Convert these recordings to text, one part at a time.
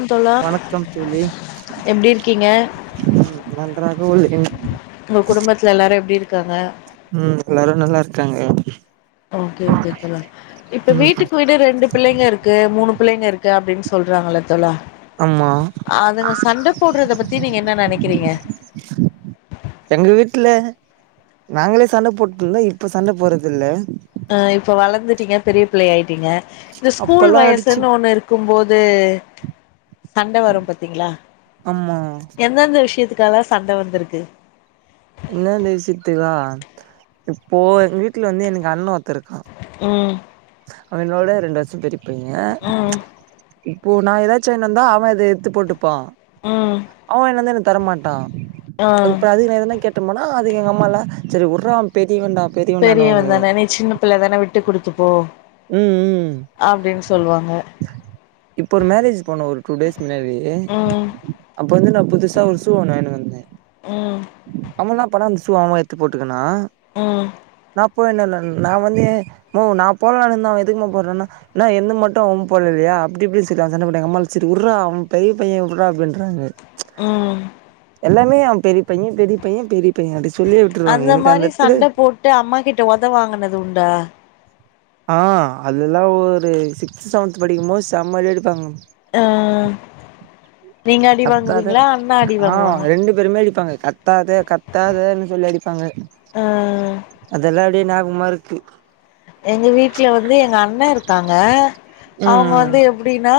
ம் தோழா வணக்கம் தோழி எப்டி இருக்கீங்க ம் நன்றாக உள்ளேன் உங்கள் குடும்பத்ல எல்லாரு எப்டி இருக்காங்க ம் எல்லாரும் நல்லார்க்காங்கே ஓகே கே சொல்வல் இப்ப ம் வீட்டுக் வீடு ரெண்டு பிள்ளைங்க இருக்கு மூணு பிள்ளைங்க இருக்கு அப்டின் சொல்றாங்க இலத் தோலா ஆமா அதுங்க சண்ட போட்றத பத்தி நீங்க என்ன நெனைக்கிறீங்க எங்க வீட்ல நாங்களே சண்ட போட்டுந்தா இப்ப சண்ட போறதில்ல அ இப்ப வளந்துட்டீங்க பெரிய பிள்ளையாய்ட்டீங்க இந்த ஸ்கூல் அப்பல்லா அடிச்சு வயசுன்னு ஒண்ணு இர் க்கும்போது சண்ட வரும் பத்தீங்ளா ஆமா எந்தெந்த விஷ்யத்து க்கலா சண்ட வந்துருக்கு இன்னான்னு விஸ்யத்துக்லா இப்போ எங்க வீட்ல வந்து எனக்கு அண்ண ஒருத்தருக்கா ம் அவ் என்னோட ரெண்டு வர்ஷோ பெரிப்பய்ய ம் இப்போ நா எதாச்சு வாங்கிட் வந்தா அவெ இத எடுத்து போட்டுப்பா ம் அவெ வாங்கினு வந்தா எனக் தர மாட்டா ஆ அதுப்பதில் நா எதன்னா கேட் டம்னா அது எங்க அம்மால சரி வுடுற அவெ பெரியவேன்ட பெரியவந்தானே நீ சின்ன பிள்ள தானே விட்டு குடுத்துப்போ ம் ம் அப்டின் சொல்வாங்க. இப்போ ஒரு மேரேஜ் போனோ ஒரு டூ டேஸ் முன்னாடி ம் அப்ப வந்து நா புதுசா ஒரு ஷூ ஒன்னு வாங்கினு வந்தே ம் நம்ம என்னா பண்ணோ அந்த ஷூவ அவெ எத்து போட்டுக்கனா ம் நா போய் இல்லல நா வந்து மோ நா போலானுந்தா அவ எதுக்குமா போடுறான்னா என்னா என்து மட்டு அவெ போடலலியா அப்டி இப்டினு சொல்லி நா சண்ட போட்டே எங் அம்மாளு செரி வுட்றா அவன் பெரிய பைய விடுறா அப்டின்றாங்க ம் எல்லாமே அவ பெரிய பைய பெரிய பைய பெரிய பைய அப்டி சொல்லியே விட்டுருவாங்க எனக்கு மாரி அந்த எத்துல சண்ட போட்டு அம்மா கிட்ட ஒத வாங்கினது உண்டா ஆ அதெல்லா ஒரு சிக்ஸ்த் செவன்த் படிக்கும்போது செம்ம அடி அடிப்பாங்க. ஆ நீங்க அடி வாங்குவீங்களா அண்ண அடி வாங்குவாங்க பேரைமே அடிப்பாங்க கத்தாத கத்தாதன்னு சொல்லி அடிப்பாங்க. அ அதெல்லா அப்டியே நாபகமா இருக்கு. எங்க வீட்ல வந்து எங்க அண்ண இருக்காங்க அவங்க வந்து எப்டின்னா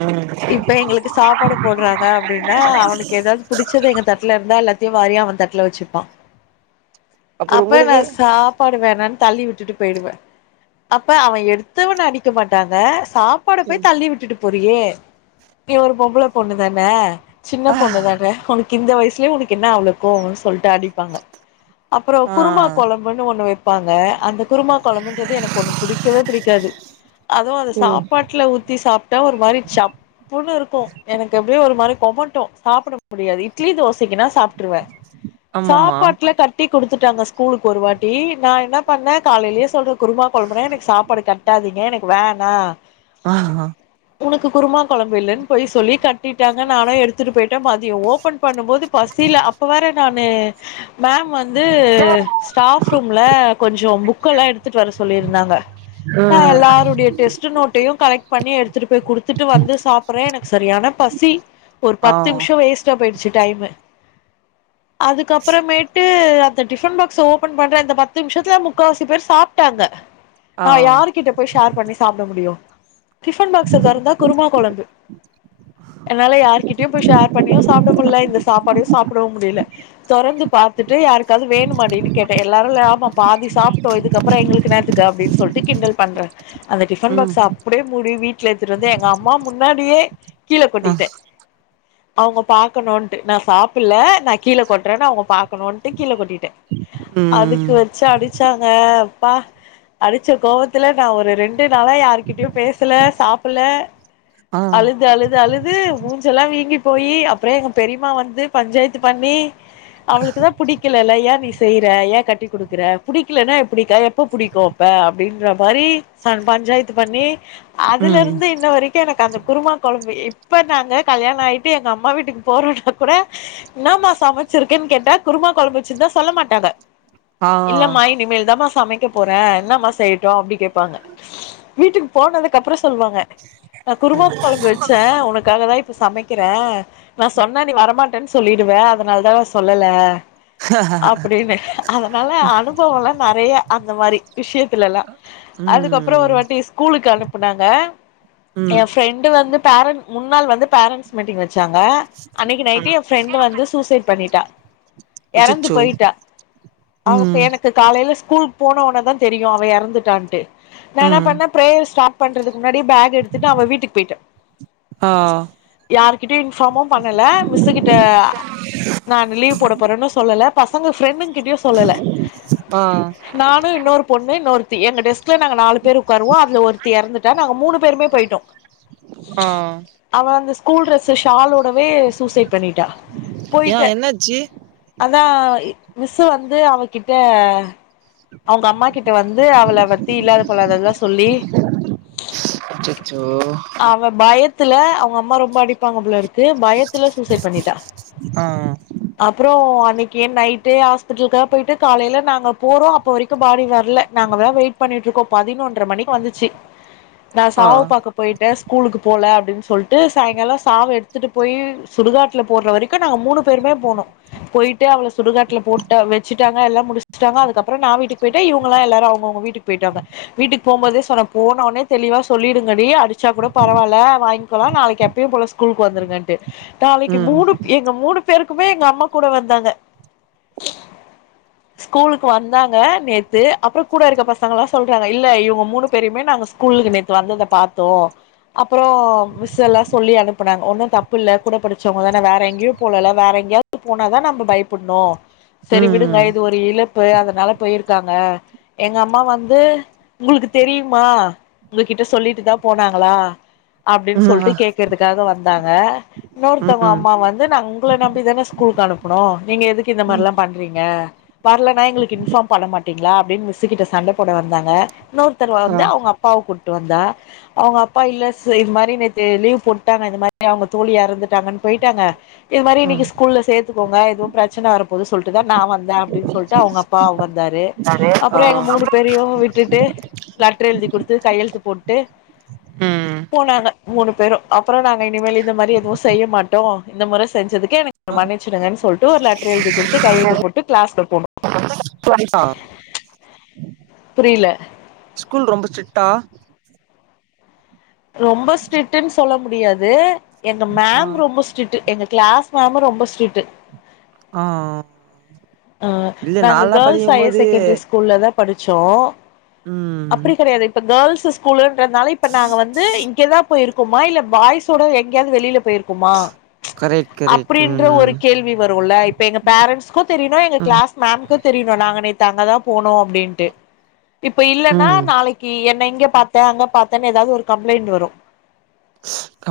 ஆ இப்ப எங்களுக்கு சாப்பாடு போடுறாங்க அப்டின்னா அவனுக்கு எதாது புடிச் சது எங்க தட்ல இருந்தா எல்லாத்தையு வாரி அவன் தட்டுல வெச்சுப்பா அப்புறோ அப்ப நா உங்களுக்கு சாப் ப்பாடு வேணானு தள்ளி விட்டுட்டு போயிடுவ அப்ப அவ எடுத்தவன்ன அடிக்க மாட்டாங்க சாப் பாட ம் போய் தள்ளி விட்டுட்டு போறியே நீ ஒரு பொம்பள பொண்ணுதான சின்ன ஆ பொண்ணுதான உனக் கிந்த வயசுலே உனக்கு என்ன அவ்ளோ கோவோன் சொல்ட்டு அடிப்பாங்க அப்பறோ ஆ குருமா கொழம் புன்னு ஒன்னு வெப்பாங்க அந்த குருமா கொழம்புன்றது எனக்கு ஒன்னும் புடிக்கவே புடிக்காது அதுவு அத ம் சாப்பாட்டுல ஊத்தி சாப் டா ஒரு மாரி சப் புன்னு இருக்கு எனக்கு அப்டியே ஒரு மாரி கொமட்டு சாப்ட முடியாது இட்லி தோசைக்குனா சாப் ட்ருவ ஆமாமா சாப்பாட்டுல கட் ட்டி குடுத்துட்டாங்க ஸ்கூலுக்கு ஒரு வாட்டி நா என்ன பண்ண காலைலே சொல்ற குருமா கொழம்புனா எனக் சாப்பாடு கட்டாதீங்க எனக்கு வேணா அ ஆ உனக்கு குருமா கொழம்பு இல்லன் பொய் சொல்லி கட்டிட்டாங்க நானு எடுத்துட்டு போயிட்ட மதியோ ஓபன் பண்ணும்போது பசில அப் ப்ப வேற நானு மேம் வந்து ஸ்டாஃப் ரூம்ல கொஞ்சொ புக்கலா எடுத்துட்டு வர சொல்லிருந்தாங்க தா ம் எல்லாருடய டெஸ்ட் நோட்டையு கலெக்ட் பண்ணி எடுத்துட்டு போய் குடுத்துட்டு வந்து சாப்புறே எனக்கு சரியானா பசி ஒரு ஆ பத்து மிஷோ வேஸ்டா போயிடுச்சு டைமு அதுக்கப்பறமேட்டு ந்த டிபன் பாக்ஸ ஓபன் பண்ற இந்த பத்து மிஷத்துல முக்காவசி பேர் சாப்டாங்க ஆ நா யாரு கிட்டப் போய் ஷேர் பண்ணி சாப்ட முடியு டிபன் பாக்ஸ தெறந்தா குருமா கொழம்பு என்னால யாருகிட்டயு போய் ஷேர் பண்ணியு சாப்ட முல்ல இந்த சாப்பாடையு சாப்பிடவு முடியல தொறந்து பாத்துட்டு யாருக்காவது வேணுமாடினு கேட்ட எல்லாரு ஆமா பாதி சாப்டோ இதுக்கப் அப்ற எங்களுக்கு என்னாத்துக்கு அப்டின் சொல்ட்டு கிண்டல் பண்ற அந்த டிஃபன் ம் பாக்ஸ அப்டியே மூடி வீட்ல எடுத்துட்டு வந்து எங்க அம்மா முன்னாடியே கீழ ஆ கொட்டிட்ட அவங்க பாக்கணுன்ட்டு நா சாப்பில நா கீழ கொட்றனு அவங்க பாக் ணுன்ட்டு கீழ கொட்டிட்ட அதுக்கு ம் வச்சு அடிச்சாங்க ப்பா அடிச்ச கோவத்துல நா ஒரு ரெண்டு நாளா யாருகிட்டயு பேசல சாப்புல ஆ அழுது அழுது அழு து மூஞ்செல்லா வீங்கி போயீ அப்பற எங்க பெரிமா வந்து பஞ்சாயத்து பண்ணி அவளுக்குதாப் புடிக்கலல்ல ஏ நீ செய்ற ஏ கட்டி குடுக்குற புடிக்கலன்னா எப்டிக்கா போ புடிக்கு அப்ப அப்டின்ற மாரி ஃப பஞ்சாயத்து பண்ணி அதுல ம் இருந்து இன்ன வரைக் எனக்கு அந்த குருமா கொழம்பு இப்ப நாங்க கல்யாண ஆயிட்டு எங்க அம்மா வீட்டுக்கு போறோனா கூட என்னமா சமைச்சிருக்கேன் கேட்டா குருமா கொழம்பு வச்சிருந்தா சொல்ல மாட்டாங்க ஆ இல்லமா இனிமேல் தாமா சமைக்க போற என்னமா செய்ட்டு அப்டி கேட்பாங்க வீட்டுக்கு போனதுக்கு அப்பற சொல்வாங்க [inaudible] நா குருமா கொழம்பு வெச்ச உனக்காக தா இப்ப சமைக் க்கிற நா சொன்னா நீ வரமாட்டன் சொல்லிடுவ அதனால தா சொல்லல அப்டினு அதனால அனுபவல்லா நெறையா அந்த மாரி விஷ்யத்துலலா அதுக்கப்ரோ ம் ஒரு வாட்டி ஸ்கூலுக்கு அனுப்புனாங்க ம் எ ஃப்ரெண்டு வந்து பேரண் முன்னால் வந்து பேரண்ட்ஸ் மிட்டிங் வச்சாங்க அன்னைக்கு ம் நைட்டு என் ஃபிரெண்ட் வந்து சூசைட் பண்ணிட்டா எறந்து அச்சச்சோ போயிட்டா ம் து காலையில ஸ்கூல் போன உன தா தெரியு அவ எறந்துட்டான்ட்டு நா என்ன ம் பண்ண பிரேயர் ஸ்டாட் பண்றதுக்கு முன்னாடியே பேக் எடுத்துட்டு அவ வீட்டுக்கு போயிட்ட ஆ யாருகிட்டயு இன்ஃபார்மு பண்ணல மிஸ்ஸு கிட்ட நான் லீவ் போட போறேன்னு சொல்லல பசங்க ஃப்ரெண்டுங்கிட்டயு சொல்லல ஆ நானு இன்னொரு பொண்ணு இன்னொருத்தி எங்க டெஸ்க்ல நாங்க நாலு பேர் உக்காருவோ அதுல ஒருத்தி எறந்துட்டா நாங்க மூணு பேருமே போயிட் டொக் அ அவ அந்த ஸ்கூல் ட்ரஸ் ஷாலோடவே சூசைட் பண்ணிட்டா ஏ போயிட்ட என்னாச்சு அதா மிஸ்ஸு வந்து அவகிட்ட அவங்க அம்மா கிட்ட வந்து அவள பத்தி இல்லாத பொல்லாததுல்லா சொல்லி ஸ் அச்சச்சோ அவ பயத்துல அவங்க அம்மா ரொம்ப அடிப்பாங்க போலருக் கு பயத்துல சூசைட் பண்ணிட்டா ஆ அப்றோ அன்னைக்கு நைட்டே ஹாஸ்பிட்டலுக போயிட்டு காலையில நாங்க போறோ அப்ப வரைக் பாடி வரல நாங்களா வெயிட் பண்ணிட்டு இருக்கோ பதினொன்ற மணிக்கு வந்துச்சு நா ஆ சாவு க்கு போயிட்டே ஸ்கூலுக்கு போல அப்டின்னு சொல்லிட்டு சாயங்காலோ சாவு எடுத்துட்டு போய் சுடுகாட்டல போட்ற வரைக் க்கு நாங்க மூணு பேருமே போனோ போயிட்டு அவள சுடுகாட்டுல போட்டு வெச்சுட்டாங்க எல்லா முடிச்சுட்டாங்க அதுக்கப்றோ நா வீட்டுக்கு போயிட் டே இவங்களா எல்லாரு அவங்கவுங்க வீட்டுக்கு போயிட்டாங்க வீட்டுக்கு போம் போதே சொன்ன போன ஒடனே தெளிவா சொல்லிடு ங்கடி அடிச்சா கூட பரவாயில்ல வாங்கிக்கோலா நாளைக்கு அப்பயே போல ஸ்கூலுக்கு வந்துருங்கன்ட்டு நாளைக்கு ம் மூணு எங்க மூணு பேருக்குமே எங்க அம்மா கூட வந்தாங்க ஸ்கூலுக்கு வந்தாங்க நேத்து அப்றோ கூட இருக்க பசங்களல்லா சொல்றாங்க இல்ல இவங்க மூணு பேரையுமே நாங்க ஸ்கூலுக்கு நேத்து வந்தத பாத்தோ அப்றோ மிஸ் எல்லா சொல்லி அனுப்புனாங்க ஒன்னு தப்பு இல்ல கூட படிச்சவங்க தானே வேற எங்கேயு போலல்ல வேற எங்கேயா து போன தா நம்ம பயப்படணு செரி விடுங்க ம் இது ஒரு இலப் பு அதனால போயிருக்காங்க எங்க அம்மா வந்து உங்களுக்கு தெரியுமா உங்ககிட்ட சொல்லிட்டு தா போனாங்களா அப்டின்னு ம் ஆ சொல்லிட்டு கேக்குறதுக்காக வந்தாங்க இன்னொருத்தவங்க ம் அம்மா வந்து நா உங்கள நம்பி தானே ஸ்கூலுக்கு அனுப்புணு நீங்க எதுக்கு இந்த ம் மாரிலா பண்ணுறீங்க வரலன்னா எங்களுக்கு இன்ஃபார்ம் பண்ண மாட்டீங்களா அப்டின்னு மிஸ்சுகிட்ட சண்ட போட வந்தாங்க இன்னொருத்தர் ஆ வந்து அவங்க அப் அப்பாவ கூட்டு வந்தா அவங்க அப்பா இல்ல இது மாரி லீவ் போட்டுட்டாங்க இந்த மாரி அவங்க தோழி எறந்துட்டாங்கன்னு போயிட்டாங்க இது மாரி ம் இன்னிக்கு ஸ்கூல்ல சேத்துக்கோங்க எதுவு பிரச்சன வரப்போது சொல்லிட்டு தா நா வந்தே அப்டின்னு சொல்லிட்டு அவங்க அப்பா வந்தாரு தரே ஆ அப்புறோ எங்க மூணு பேரையு விட்டுட்டு லெட்டர் எழுதி குடுத்து கையெழுத்து போட் டு ம் போனாங்க மூணு பேரு அப்றோ நாங்க இனிமேல் இந்த மாரி எதுவு செய்ய மாட்டோ இந்த முற செஞ்சதுக்கு எனக் மன்னிச்சுடுங்கன்னு சொல்லிட்டு ஒரு லெட்டர் எழுதி குடுத்து கையெழுதி போட்டு கிளாஸ்ல போனோ ஆ புரில ஸ்கூல் ரொம்ப ஸ்ரிக்ட்டா ரொம்ப ஸ்ட்ரிக்டுன்னு சொல்ல முடியாது எங்க ஆ மேம் ரொம்ப ரொம்ப ஸ்ரிட்டு எங்க கிளாஸ் மேமு ரொம்ப ஸ்ரிட் ஆ ஆ இல்ல நாங்க நால்லா கேர்ள்ஸ் படிக்கும் ஹையர் போது செகண்டரி ஸ்கூ ஸ்கூல்ல தா படிச்சோ ம் அப்டி கெடையாது இப்ப கேர்ள்சு ஸ்கூலன்றதுனால இப்ப நாங்க வந்து இங்கேதா போயிருக்கோமா இல்ல பாய்ஸோட எங்கயாவது வெளில போயிருக் க்கோமா கரெக்ட் கரெக்ட் அப்டின்ற ஒரு ம் கேள்வி வருல இப்ப எங்க பேரன்ட்ஸ்கு தெரியனு எங்க ம் கிளாஸ் மேம்க்கு தெரியணு நாங்க நேத்து அங்கதா போனோ அப்டின்ட்டு இப்ப இல்லென்னா ம் நாளைக்கி என்ன இங்க பாத்த அங்க பாத்தனு எதாவது ஒரு கம்ப்ளைண்ட் வரு ஆ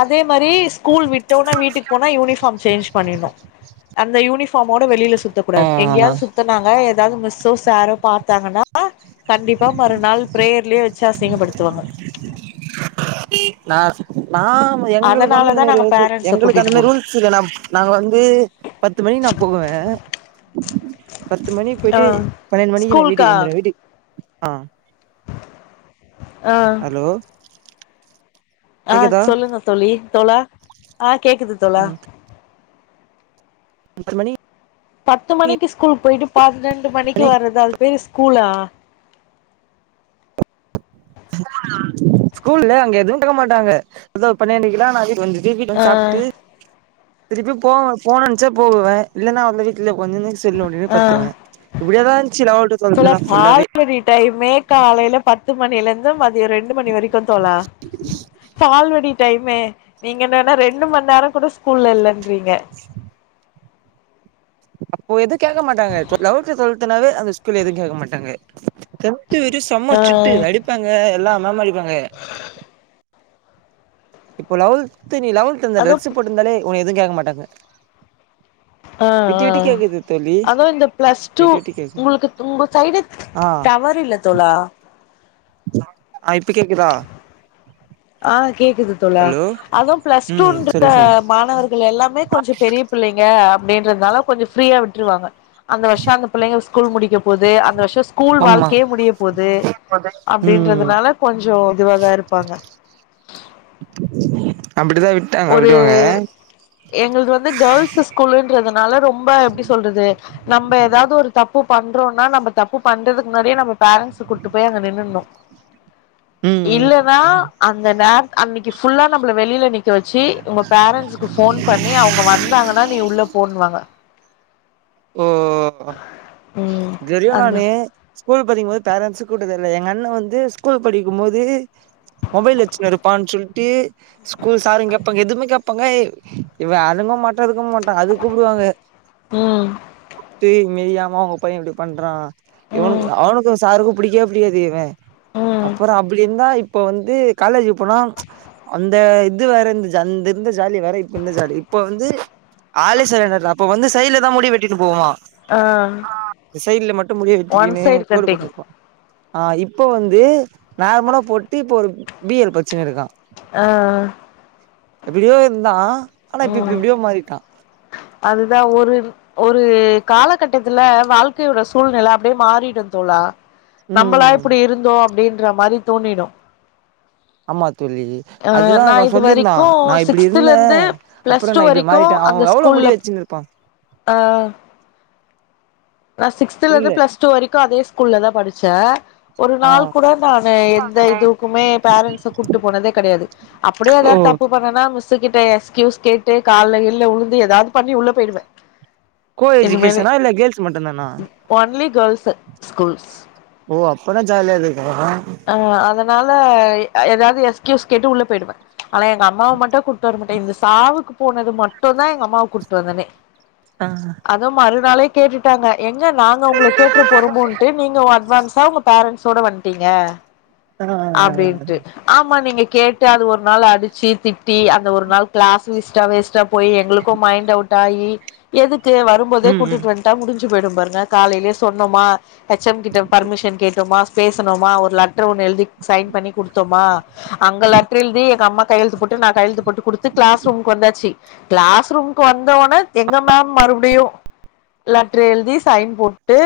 அதே மாரி ஸ்கூல் விட்டோனே வீட்டுக்கு போனா யூனிஃபாம் சேஞ்ச் பண்ணிட்னு அந்த யூனிஃபார்மோட வெளில சுத்தக் ஆ கூடாது எங்கேயாது சுத்தனாங்க எதாவது மிஸ்ஸோ சாரோ பாத்தாங்கனா கண்டிப்பா மறுநாள் பிரேயர்லயு வெச்சு அசிங்கப்படுத்துவாக நா நா எங்ளுக்கு வந்து அந்த அதனாலதா மாரி நாங்க பேரண்ட்ஸ எங்ளுக்கு கூட்டிட்டு அந்த மாரி போனோ ரூல் [unintelligible] நாங்க வந்து பத்து மணி நா போவே பத்து மணி ஆ போயிட்டு பன்னெண்டு மணி நா ஸ்கூல்கா வீட்டுக்கு வந்துடுவ வீட்டுக் ஆ ஆ ஹலோ ஆ கேக்குதா சொல்லுங்க தோழி தோழா ஆ கேக்குது தோழா ம் [unintelligible] பத்து மணிக்கு ஸ்கூல் போயிட்டு பன்னெண்டு மணிக்கு மணி வர்றது அது பேர் ஸ்கூல்லா ஸ்கூல்ல அங்க எதுவு கேக்க மாட்டாங்க எதோ பன்னெண்டுகிலா நா வீட்டுக் வந்து ஜீ வீட்ல ஆ வந்து சாப்ட்டு திருப்பி போனவ போனுனென்ச்சா போவுவ இல்லனா வந்து வீட்லே உக்காந்துனு செல் நோன்டினு ஆ பத்துர்வ இப்டியே தா இன்ச்சி லவத்து ட்வொல்த்துலா ஃபுல்லாவே தையுமே காலைல பத்து மணிலந்து மதியு ரெண் டுமணி வெரிக்கு தோழா பால்வாடி டைமு நீங்க என்னனா ரெண்டு மண் நேரங் கூட ஸ்கூல்ல இல்லன்றீங்க அப்போ எது கேக்க மாட்டாங்க ட்வ லவல்த்து டொல்த்துனாவே அந்த ஸ்கூல்ல எது கேக்க மாட்டாங்க டென்த்து வெரியு செம ஆ ஸ்டிட்டு அடிப்பாங்க எல்லா மேமு அடிப்பாங்க இப்போ லெவல்து நீ லெவல்த்திந்த ட்ரெஸ்ஸு அதுவு போட்ருந்தாலே உன எதுவு கேக்க மாட்டாங்க ஆ விட்டு ஆ விட்டு கேக்குது தோழி அதா இந்த ப்ளஸ் டூ விட்டு விட்டு கேக்குது உங்குளுக்கு உங்க சைடு ஆ டவர் இல்ல தோழா ஆ இப்ப கேக்குதா ஆ கேக்குது தோழா ஹலோ அதா ப்ளஸ் ம் டூன்ற சொல்லு சொல்லு மாணவர் கள் எல்லாமே கொஞ்சோ பெரிய பிள்ளைங்க அப்டின்றத்னால கொஞ்சோ ஃப்ரீயா விட்ருவாங்க அந்த வர்ஷோ அந்த பிள்ளைங்க ஸ்கூல் முடிக்க போது அந்த வர்ஷோ ஸ் கூல் ஆமா வாழ்க்கயே முடிய போது ம் அப்டின்றதுனால கொஞ்சோ இதுவாதா இருப்பாங்க அப்படிதா விட் ஒரு எங்குள்து வந்து கேள்ஸு ஸ் கூலுன்றதுனால ரொம்ப எப்டி சொல்றது நம்ப எதாவ்து ஒரு தப்பு பண்றோனா நம்ப தப்பு பண்றதுக்கு முன்னாடியே நம்ப பேரண்ஸு கூட்டு போய் அங்க நின்னுன்னோ ம் இல்லனா ம் அந்த நேரத் அன்னிக்கி ஃபுல்லா நம்பள வெளில நிக் க வெச்சி உங்க பேரண்ட்ஸுக்கு ஃபோன் பண்ணி அவுங்க வந்தாங்கனா நீ உள்ள போனுவாங்க ஓ ம் இதுவெரியு அந்த நானு ஸ்கூல் படிக்ம்போத் பேரண்ஸு கூட்டது இல்ல எங்க அண்ண வந்து ஸ்கூல் படிக்கும்மோது மொபைல் வெச்சுன் இருப்பான் சொல்ட்டு ஸ்கூல் சாருங் கேப்பாங்க எதுவுமே கேப்பாங்க எ இவ அடங்கவு மாட்டா எதுக்கு மாட்டா அதுக் கூப்டுவாங்க ம் பேய் மேரியாம உங்க பைய இப்டி பண்றா இவனுக் ம் அவுனுக்கு சாருக்கு பிடிக்கவே பிடிக்காது இவே ம் அப்பறோ அப்படி இந்தா இப்ப வந்து காலேஜு போனா அந்த இது வேற இந்த ஜா அந்த இந்த ஜாலி வேற இப்ப இந்த ஜாலி இப்ப வந்து ஆளே சைலேன்ட்டாய்டா அப்ப வந்து சைட்ல தா முடி வெட்டிட்டு போவா ஆ இத் சைட்ல மட்டு முடிய ஒன் வெட்டிக்கினு சைடு கோடு கட்டிங் போட்னுருப்பா ஆ இப்ப வந்து நார்மலா போட்டு இப்போ ஒரு பி எல் பச்சினு இருக்கா ஆ ஆ எப்டியோ இருந்தா ஆனா இப்ப இப் ம் இப்டியோ மாறிட்டா அதுதா ஒரு ஒரு காலகட்டத்துல வாழ்க்கையோட சூழ்நில அப்டியே மாறிடு தோழா நம்பளா ம் இப்படி இருந்தோ அப்டின்ற மாரி தோனிடு ஆமா தோழி ஆ அதுதா நா அவ இது சொல்லிருந்தா வரைக்கு நா இப்டி சிக்ஸ்துல இருந்தே இருந்து பிளஸ் அப்புறோ டூ நா இப்டி வரைக்கு மாறிட்டே அவ எவ்ளோ முடி வெச்சுனிரு ப்பா அ நா சிக்ஸ்த்துலந்து புரில ப்ளஸ் டூ வரிக்கு அதே ஸ்கூல்ல தா படிச்சே ஒரு ஆ நாள் கூட நானு எந்த இதுக்குமே பேரண்ட்ஸ கூட்டு போனதே கிடையாது அப்படியே ஓ ஏதாவது தப்பு பண்ணனா மிஸ் ஸ்ஸு கிட்ட எக்ஸ்கியூஸ் கேட்டு கால்ல கில்ல உழுந்து ஏதாவது பண்ணி உள்ள போயிடுவேன் கோ எஜ்ஜூகேஷனா இல்ல கேர்ள்ஸ் மட்டும் தானா ஒன்லி கேர்ள்ஸு ஸ்கூல்ஸ் ஓ அப்பன்னா ஜாலியா இருந்துருக்கலா ஆ அதனால ஏதாவது எஸ்கியூஸ் கேட்டு உள்ள போயிடுவே ஆனா எங்க அம்மாவ மட்டும் கூட்டு வர மாட்டே இவுங்க சாவுக்கு போனது மட்டும்தா எங்க அம்மாவ கூப்ட்டு வந்தனே அ அதும் மறுநாளே கேட்டுட்டாங்க எங்க நாங்க அவுங்கள கேட்ற போறோமோன்ட்டு நீங்க அட்வான்ஸா உங்க பேரன்ஸோட வன்ட்டீங்க அப்டின்ட்டு ஆமா நீங்க கேட்டு அது ஒரு நாள் அடிச்சு திட்டி அந்த ஒரு நாள் கிளாஸ்சும் வேஸ்டாவு வேஸ்ட்டா போய் எங்களுக்கும் மைண்ட் அவுட் ஆயி எதுக்கு வரும்போதே ம் ம் கூட்டிட்டு வந் ட்டா முடிஞ்சு போயிடும் பாருங்க காலையிலே சொன்னமா எச் எம் கிட்ட பர்மிஷன் கேட்டோமா பேசுனோமா ஒரு லெட்டர் ஒன்னு எழுதி சைன் பண்ணி குடுத்தமா அங்க லெட்டர் எழுதி எங்க அம்மா கையெழுத்து போட்டு நா கையெழுத்து போட்டு குடுத்து கிளாஸ் ரூம்க்கு வந்தாச்சு கிளாஸ் ரூம்க்கு வந்த உன்னே எங்க மேம் மறுபடியும் லெட்டரு எழுதி சைன் போட் டு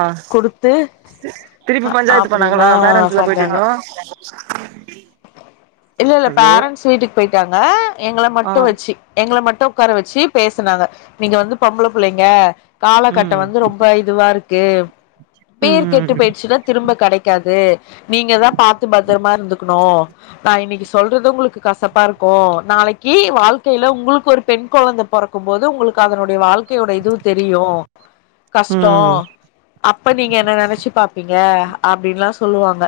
ஆ திருப்பி பஞ்சாயத்து பண்ணாங்களா அப்டிலா பேரன்ட்ஸ் பண்ணாங்க மீட்டிங்கு இல்ல இல்ல பேரண்ட்ஸ் வீட்டுக்கு போயிட்டாங்க எங்கள ஆ மட்டும் வச்சு எங்கள மட்டும் உக்கார வச்சு பேசுனாங்க நீங்க வந்து பொம்பள புள்ளைங்க காலகட்டம் ம் வந்து ரொம்ப இதுவா இருக்கு பேர் ம் கெட்டு ம் போயிடுச்சுன்னா திரும்ப கிடைக் க்காது நீங்க தா பாத்து பத்திரமா இருந்துக் கணும் நா இன்னிக்கு சொல்றது உங்களுக்கு கசப்பா இருக்கும் நாளைக்கு வாழ்க்கையில உங்களுக்கு ஒரு பெண் கொழந்த பொறக்கும் போது உங்களுக்கு அதனுடைய வாழ்க்கையோட இது தெரியும் ம் கஷ்டம் அப்ப நீங்க என்ன நினைச்சு பாப்பீங்க அப்படின்ல்லா சொல்லுவாங்க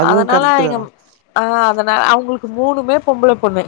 அதுவு அதனால கரெக்ட்டு தா எங்க ஆ அதனால அவுங்களுக்கு மூணுமே பொம்பள பொண்ணு